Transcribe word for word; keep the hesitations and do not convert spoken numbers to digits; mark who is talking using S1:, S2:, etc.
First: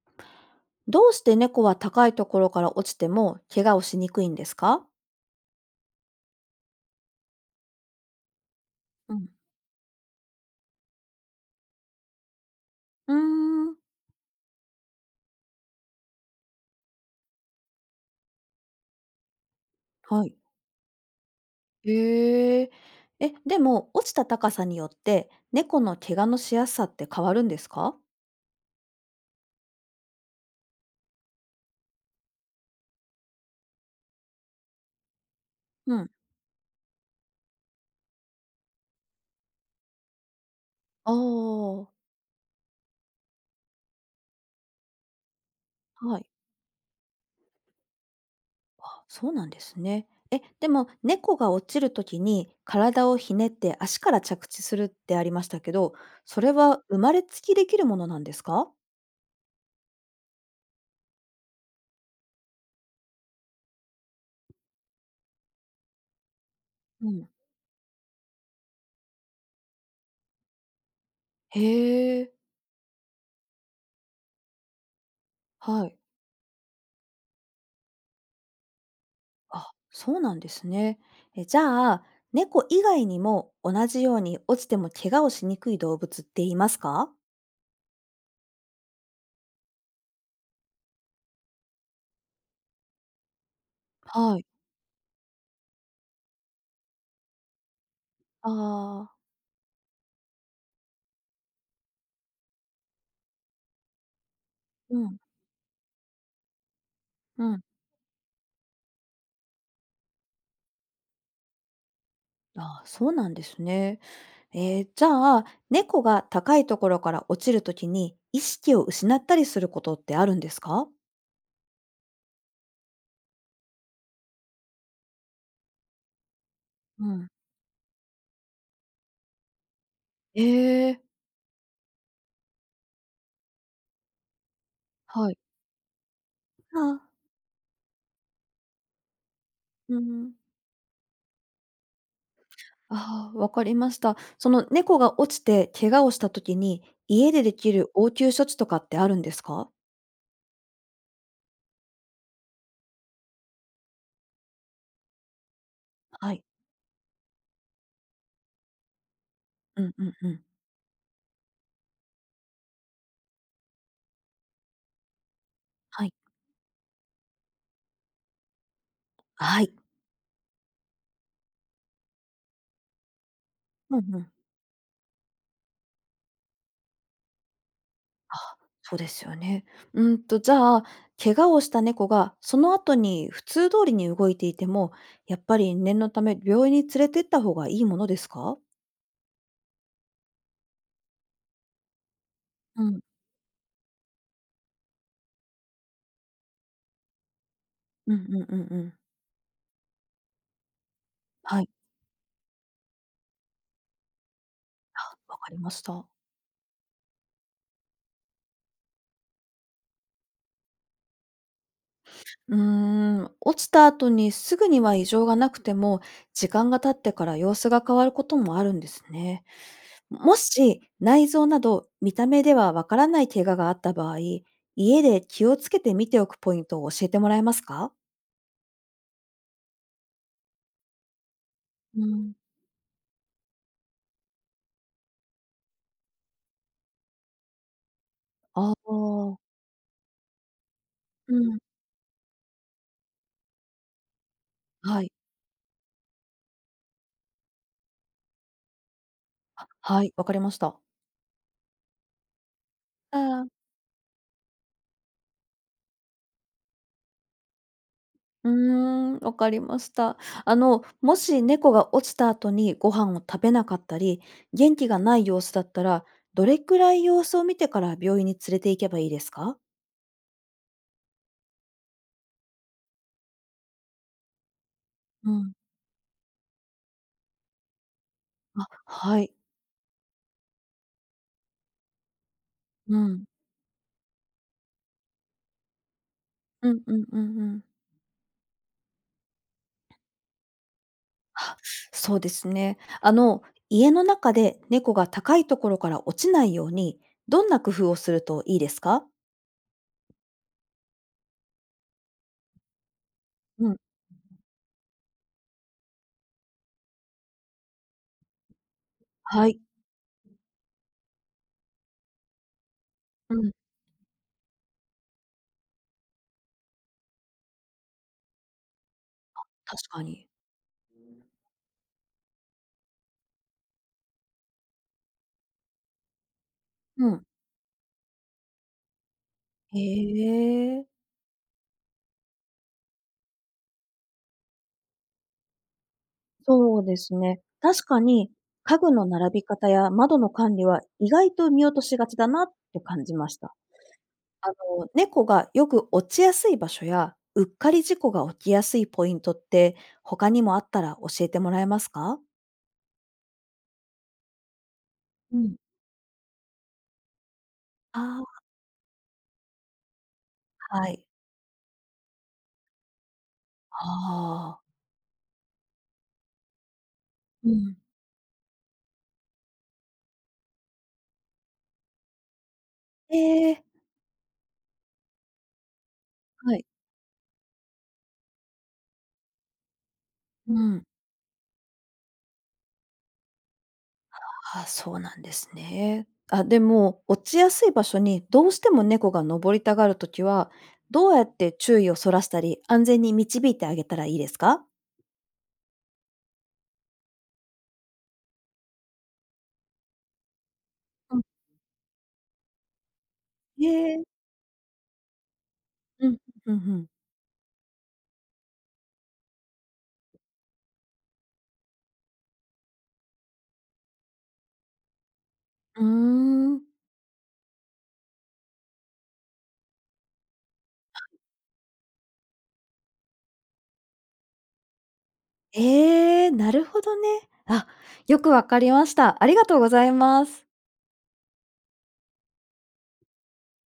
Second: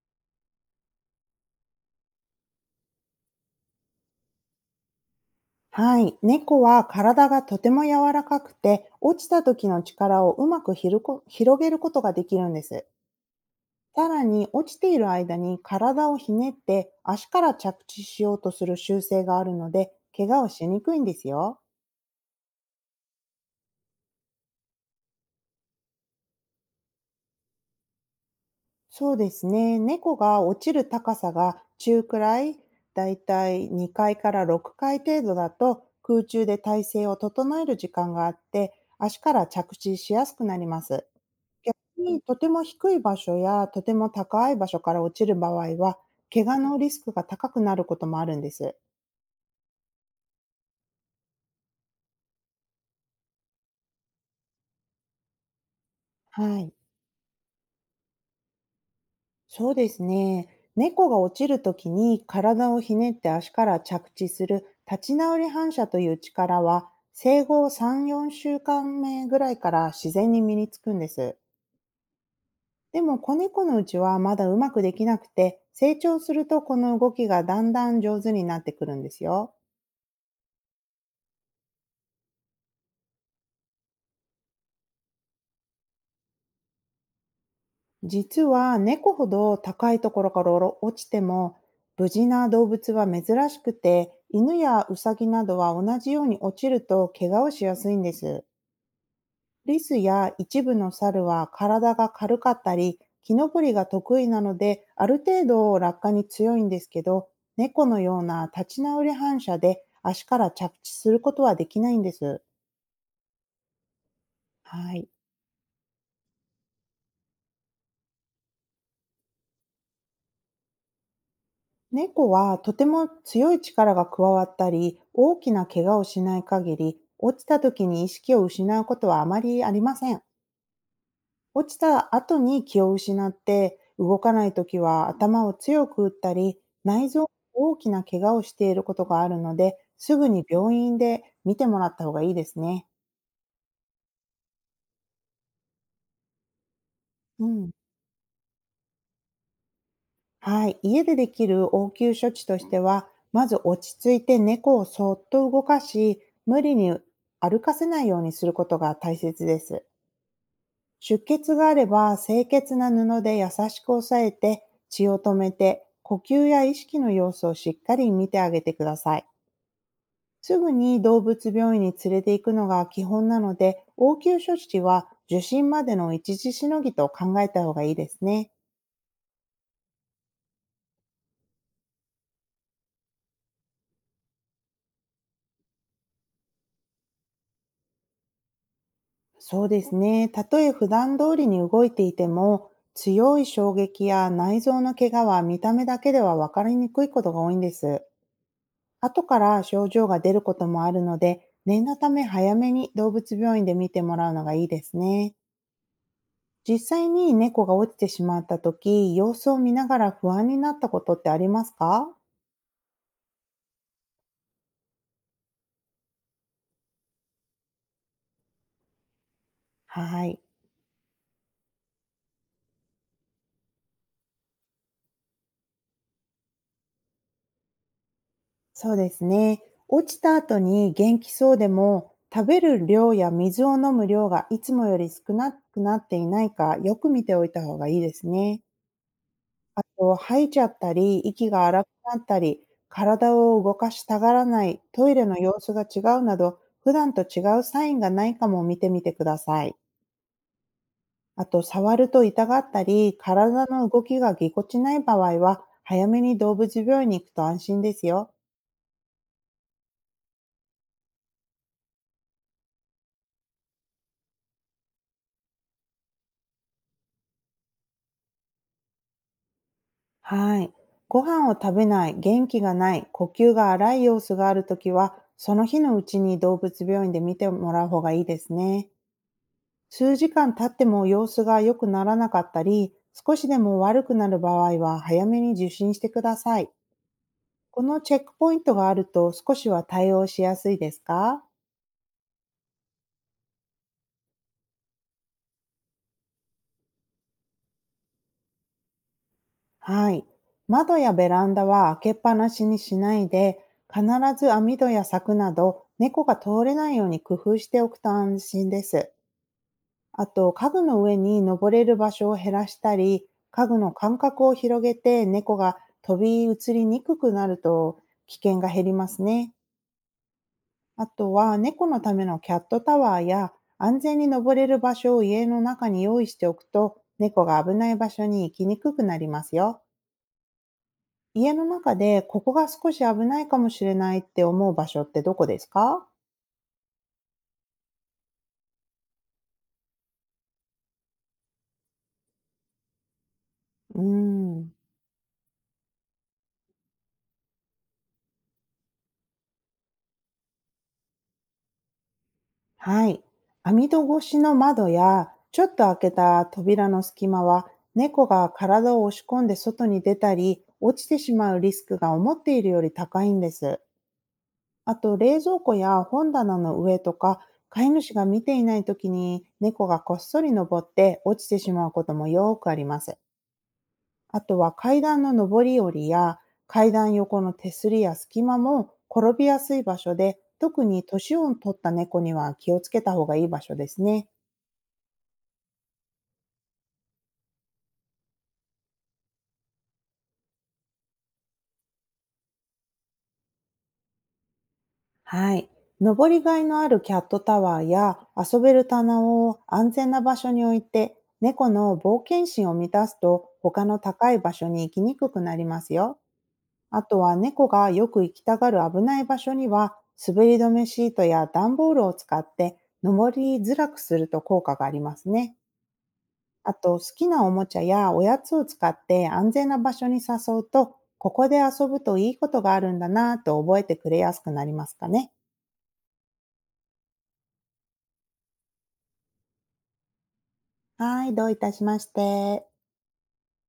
S1: どうして猫は高いところから落ちても怪我をしにくいんですか？
S2: はい。猫は体がとても柔らかくて、
S1: う
S2: 落ち
S1: ん。
S2: た時の力をうまくひるこ広げることができるんです。
S1: うーん。
S2: さらに、落ちている間に体をひねって足から着地しようとする習性があるので、
S1: は
S2: 怪
S1: い。
S2: 我をしにくいんですよ。
S1: へえ。え、でも落ちた高さによって猫の怪我のしやすさって変わるんですか？
S2: そうですね。猫が落ちる高さが中くらい、だいたいにかいからろっかい程度だと、
S1: うん。
S2: 空中で体勢を整える時間があって、足から着地しやすくなります。
S1: あ
S2: 逆
S1: あ、
S2: にとても低い場所やとても高い場所から落ちる場合は、
S1: はい。
S2: 怪我のリスクが高くなることもあるんです。
S1: あ、そうなんですね。え、でも猫が落ちるときに体をひねって足から着地するってありましたけど、それ
S2: はい。
S1: は生まれつきできるものなんですか？
S2: そうですね。猫が落ちるときに体をひねって足から着地する立ち直り反射という力は、
S1: うん。
S2: 生後さん、よんしゅうかんめぐらいから自然に身につくんです。
S1: へえ。
S2: でも子猫のうちはまだうまくできなくて、
S1: は
S2: 成
S1: い。
S2: 長するとこの動きがだんだん上手になってくるんですよ。
S1: あ、そうなんですね。え、じゃあ、猫以外にも同じように落ちても怪我をしにくい動物っていますか？
S2: 実は猫ほど高いところから落ちても無事な動物は珍しくて、
S1: はい。
S2: 犬やウサギなどは同じように落ちると怪我をしやすいんです。
S1: ああ。
S2: リスや一部の猿は体が軽かったり木登りが得意なので、
S1: う
S2: ある
S1: ん、
S2: 程度落下に強いんですけど、
S1: うん。
S2: 猫のような立ち直り反射で足から着地することはできないんです。
S1: あ、そうなんですね。えー
S2: は
S1: じ
S2: い。
S1: ゃあ、猫が高いところから落ちるときに意識を失ったりすることってあるんですか？
S2: 猫はとても強い力が加わったり、大きな怪我をしない限り、
S1: うん。
S2: 落ちた時に意識を失うことはあまりありません。
S1: ええ、
S2: 落ちた後に気を失って動かない時は、
S1: はい。
S2: 頭を強く打ったり、
S1: あ、
S2: 内臓に大きな怪我をしていることがあるので、
S1: う
S2: すぐ
S1: ん。
S2: に病院で見てもらった方がいいですね。
S1: ああ、わかりました。その猫が落ちて怪我をしたときに、家で
S2: う
S1: で
S2: ん。
S1: きる応急処置とかってあるんですか？
S2: はい、家でできる応急処置としては、まず落ち着いて猫をそっと動かし、
S1: はい。
S2: 無理に歩かせないようにすることが大切で
S1: う
S2: す。
S1: んうんうん。
S2: 出血があれば、清潔な布で優しく押さえて、血を止めて、
S1: はい。
S2: 呼吸や意識の様子をしっかり見てあげてください。
S1: はい。
S2: すぐに動物病院に連れて行くのが基本なので、
S1: うんう
S2: 応
S1: ん。
S2: 急処置は受診までの一時しのぎと考えた方がいいですね。
S1: あ、そうですよね。うんと、じゃあ、怪我をした猫がその後に普通通りに動いていても、やっぱり念のため病院に連れてった方がいいものですか？
S2: そうですね。たとえ普段通りに動いていても、
S1: うん。
S2: 強い衝撃や内臓の怪我は見た目だけでは分かりにくいことが多いんです。
S1: うんうんうんうん。
S2: 後から症状が出ることもあるので、
S1: はい、
S2: 念のため早めに動物病院で見てもらうのがいいですね。
S1: わかりました。
S2: 実際に猫が落ちてしまった時、様子を見ながら不安になったことってありますか？
S1: うーん、落ちた後にすぐには異常がなくても、時間が経ってから様子が変わることもあるんですね。
S2: は
S1: も
S2: い。
S1: し内臓など見た目ではわからない怪我があった場合、家で気をつけて見ておくポイントを教えてもらえますか？
S2: そうですね。落ちた後に元気そうで
S1: う
S2: も、
S1: ん。
S2: 食べる量や水を飲む量がいつもより少なくなっていないか、よく見ておいた方がいいですね。
S1: ああ、
S2: あと、吐いちゃったり、
S1: う
S2: 息
S1: ん、
S2: が荒くなったり、体を動かしたがらない、
S1: は
S2: ト
S1: い、
S2: イレの様子が違うなど、普段と違うサインがないかも見てみてください。
S1: はい、わかりました。
S2: あと、触ると痛がったり、
S1: あ
S2: 体
S1: あ。
S2: の動きがぎこちない場合は、早めに動物病院に行くと安心ですよ。
S1: うーん、わかりました。あの、もし猫が落ちた後にご飯を食べなかったり、元気がない様子だったら、どれくらい様子を見てから病院に連れて行けばいいですか？
S2: はい。ご飯を食べない、元気がない、呼吸が荒い様子があるときは、
S1: う
S2: そ
S1: ん、
S2: の日のうちに動物病院で見てもらう方がいいですね。
S1: はい、
S2: 数時間経っても様子が良くならなかったり、
S1: うん、
S2: 少しでも悪くなる場合は早めに受診してください。
S1: うんうんうんうん。
S2: このチェックポイントがあると少しは対応しやすいですか？
S1: あ、そうですね。あの、家の中で猫が高いところから落ちないように、どんな工夫をするといいですか？
S2: はい。窓やベランダは開けっぱなしにしないで、
S1: うん、
S2: 必ず網戸や柵など猫が通れないように工夫しておくと安心です。
S1: はい。
S2: あと、家具の上に登れる場所を減らしたり、
S1: うん、
S2: 家具の間隔を広げて猫が飛び移りにくくなると危険が減りますね。
S1: 確かに。
S2: あとは、猫のためのキャットタワーや安全に登れる場所を家の中に用意しておくと、
S1: うん。
S2: 猫が危ない場所に行きにくくなります
S1: へ
S2: よ。
S1: え。
S2: 家の中でここが少し危ないかもしれないって思う場所ってどこですか？
S1: そうですね。確かに、家具の並び方や窓の管理は意外と見落としがちだなって感じました。
S2: うー
S1: あの、
S2: ん。
S1: 猫がよく落ちやすい場所や、うっかり事故が起きやすいポイントって、他にもあったら教えてもらえますか？
S2: はい。網戸越しの窓や、
S1: うん。
S2: ちょっと開けた扉の隙間は、猫
S1: あ
S2: が体を押し込んで外に出たり、
S1: あ、は
S2: 落
S1: い。
S2: ちてしまうリスクが思っているより高いんです。
S1: ああ。
S2: あと、冷蔵庫や本棚の上とか、
S1: うん。
S2: 飼い主が見ていない時に猫がこっそり登って落ちてしまうこともよくあります。
S1: ええ。
S2: あとは階段の上り下りや
S1: はい。
S2: 階段横の手すりや隙間も転びやすい場所で、
S1: う
S2: 特
S1: ん。
S2: に年を取った猫には気をつけた方がいい場所ですね。
S1: ああ、そうなんですね。あ、でも、落ちやすい場所にどうしても猫が登りたがるときは、どうやって注意をそらしたり、安全に導いてあげたらいいですか？
S2: はい。登りがいのあるキャットタワーや遊べる棚を安全な場所に置いて、
S1: うん。
S2: 猫の冒険心を満たすと
S1: え
S2: 他の
S1: え。
S2: 高い場所に行きにくくなります
S1: うん、
S2: よ。
S1: うんん。
S2: あとは猫がよく行きたがる危ない場所には滑り止めシートや段ボールを使って登りづらくすると効果がありますね。
S1: うん。うーん。
S2: あと好きなおもちゃやおやつを使って安全な場所に誘うと、ここで遊ぶといいことがあるんだなぁと覚えてくれやすくなりますかね。
S1: ええ、なるほどね。あ、よくわかりました。ありがとうございます。
S2: はい、どういたしまして。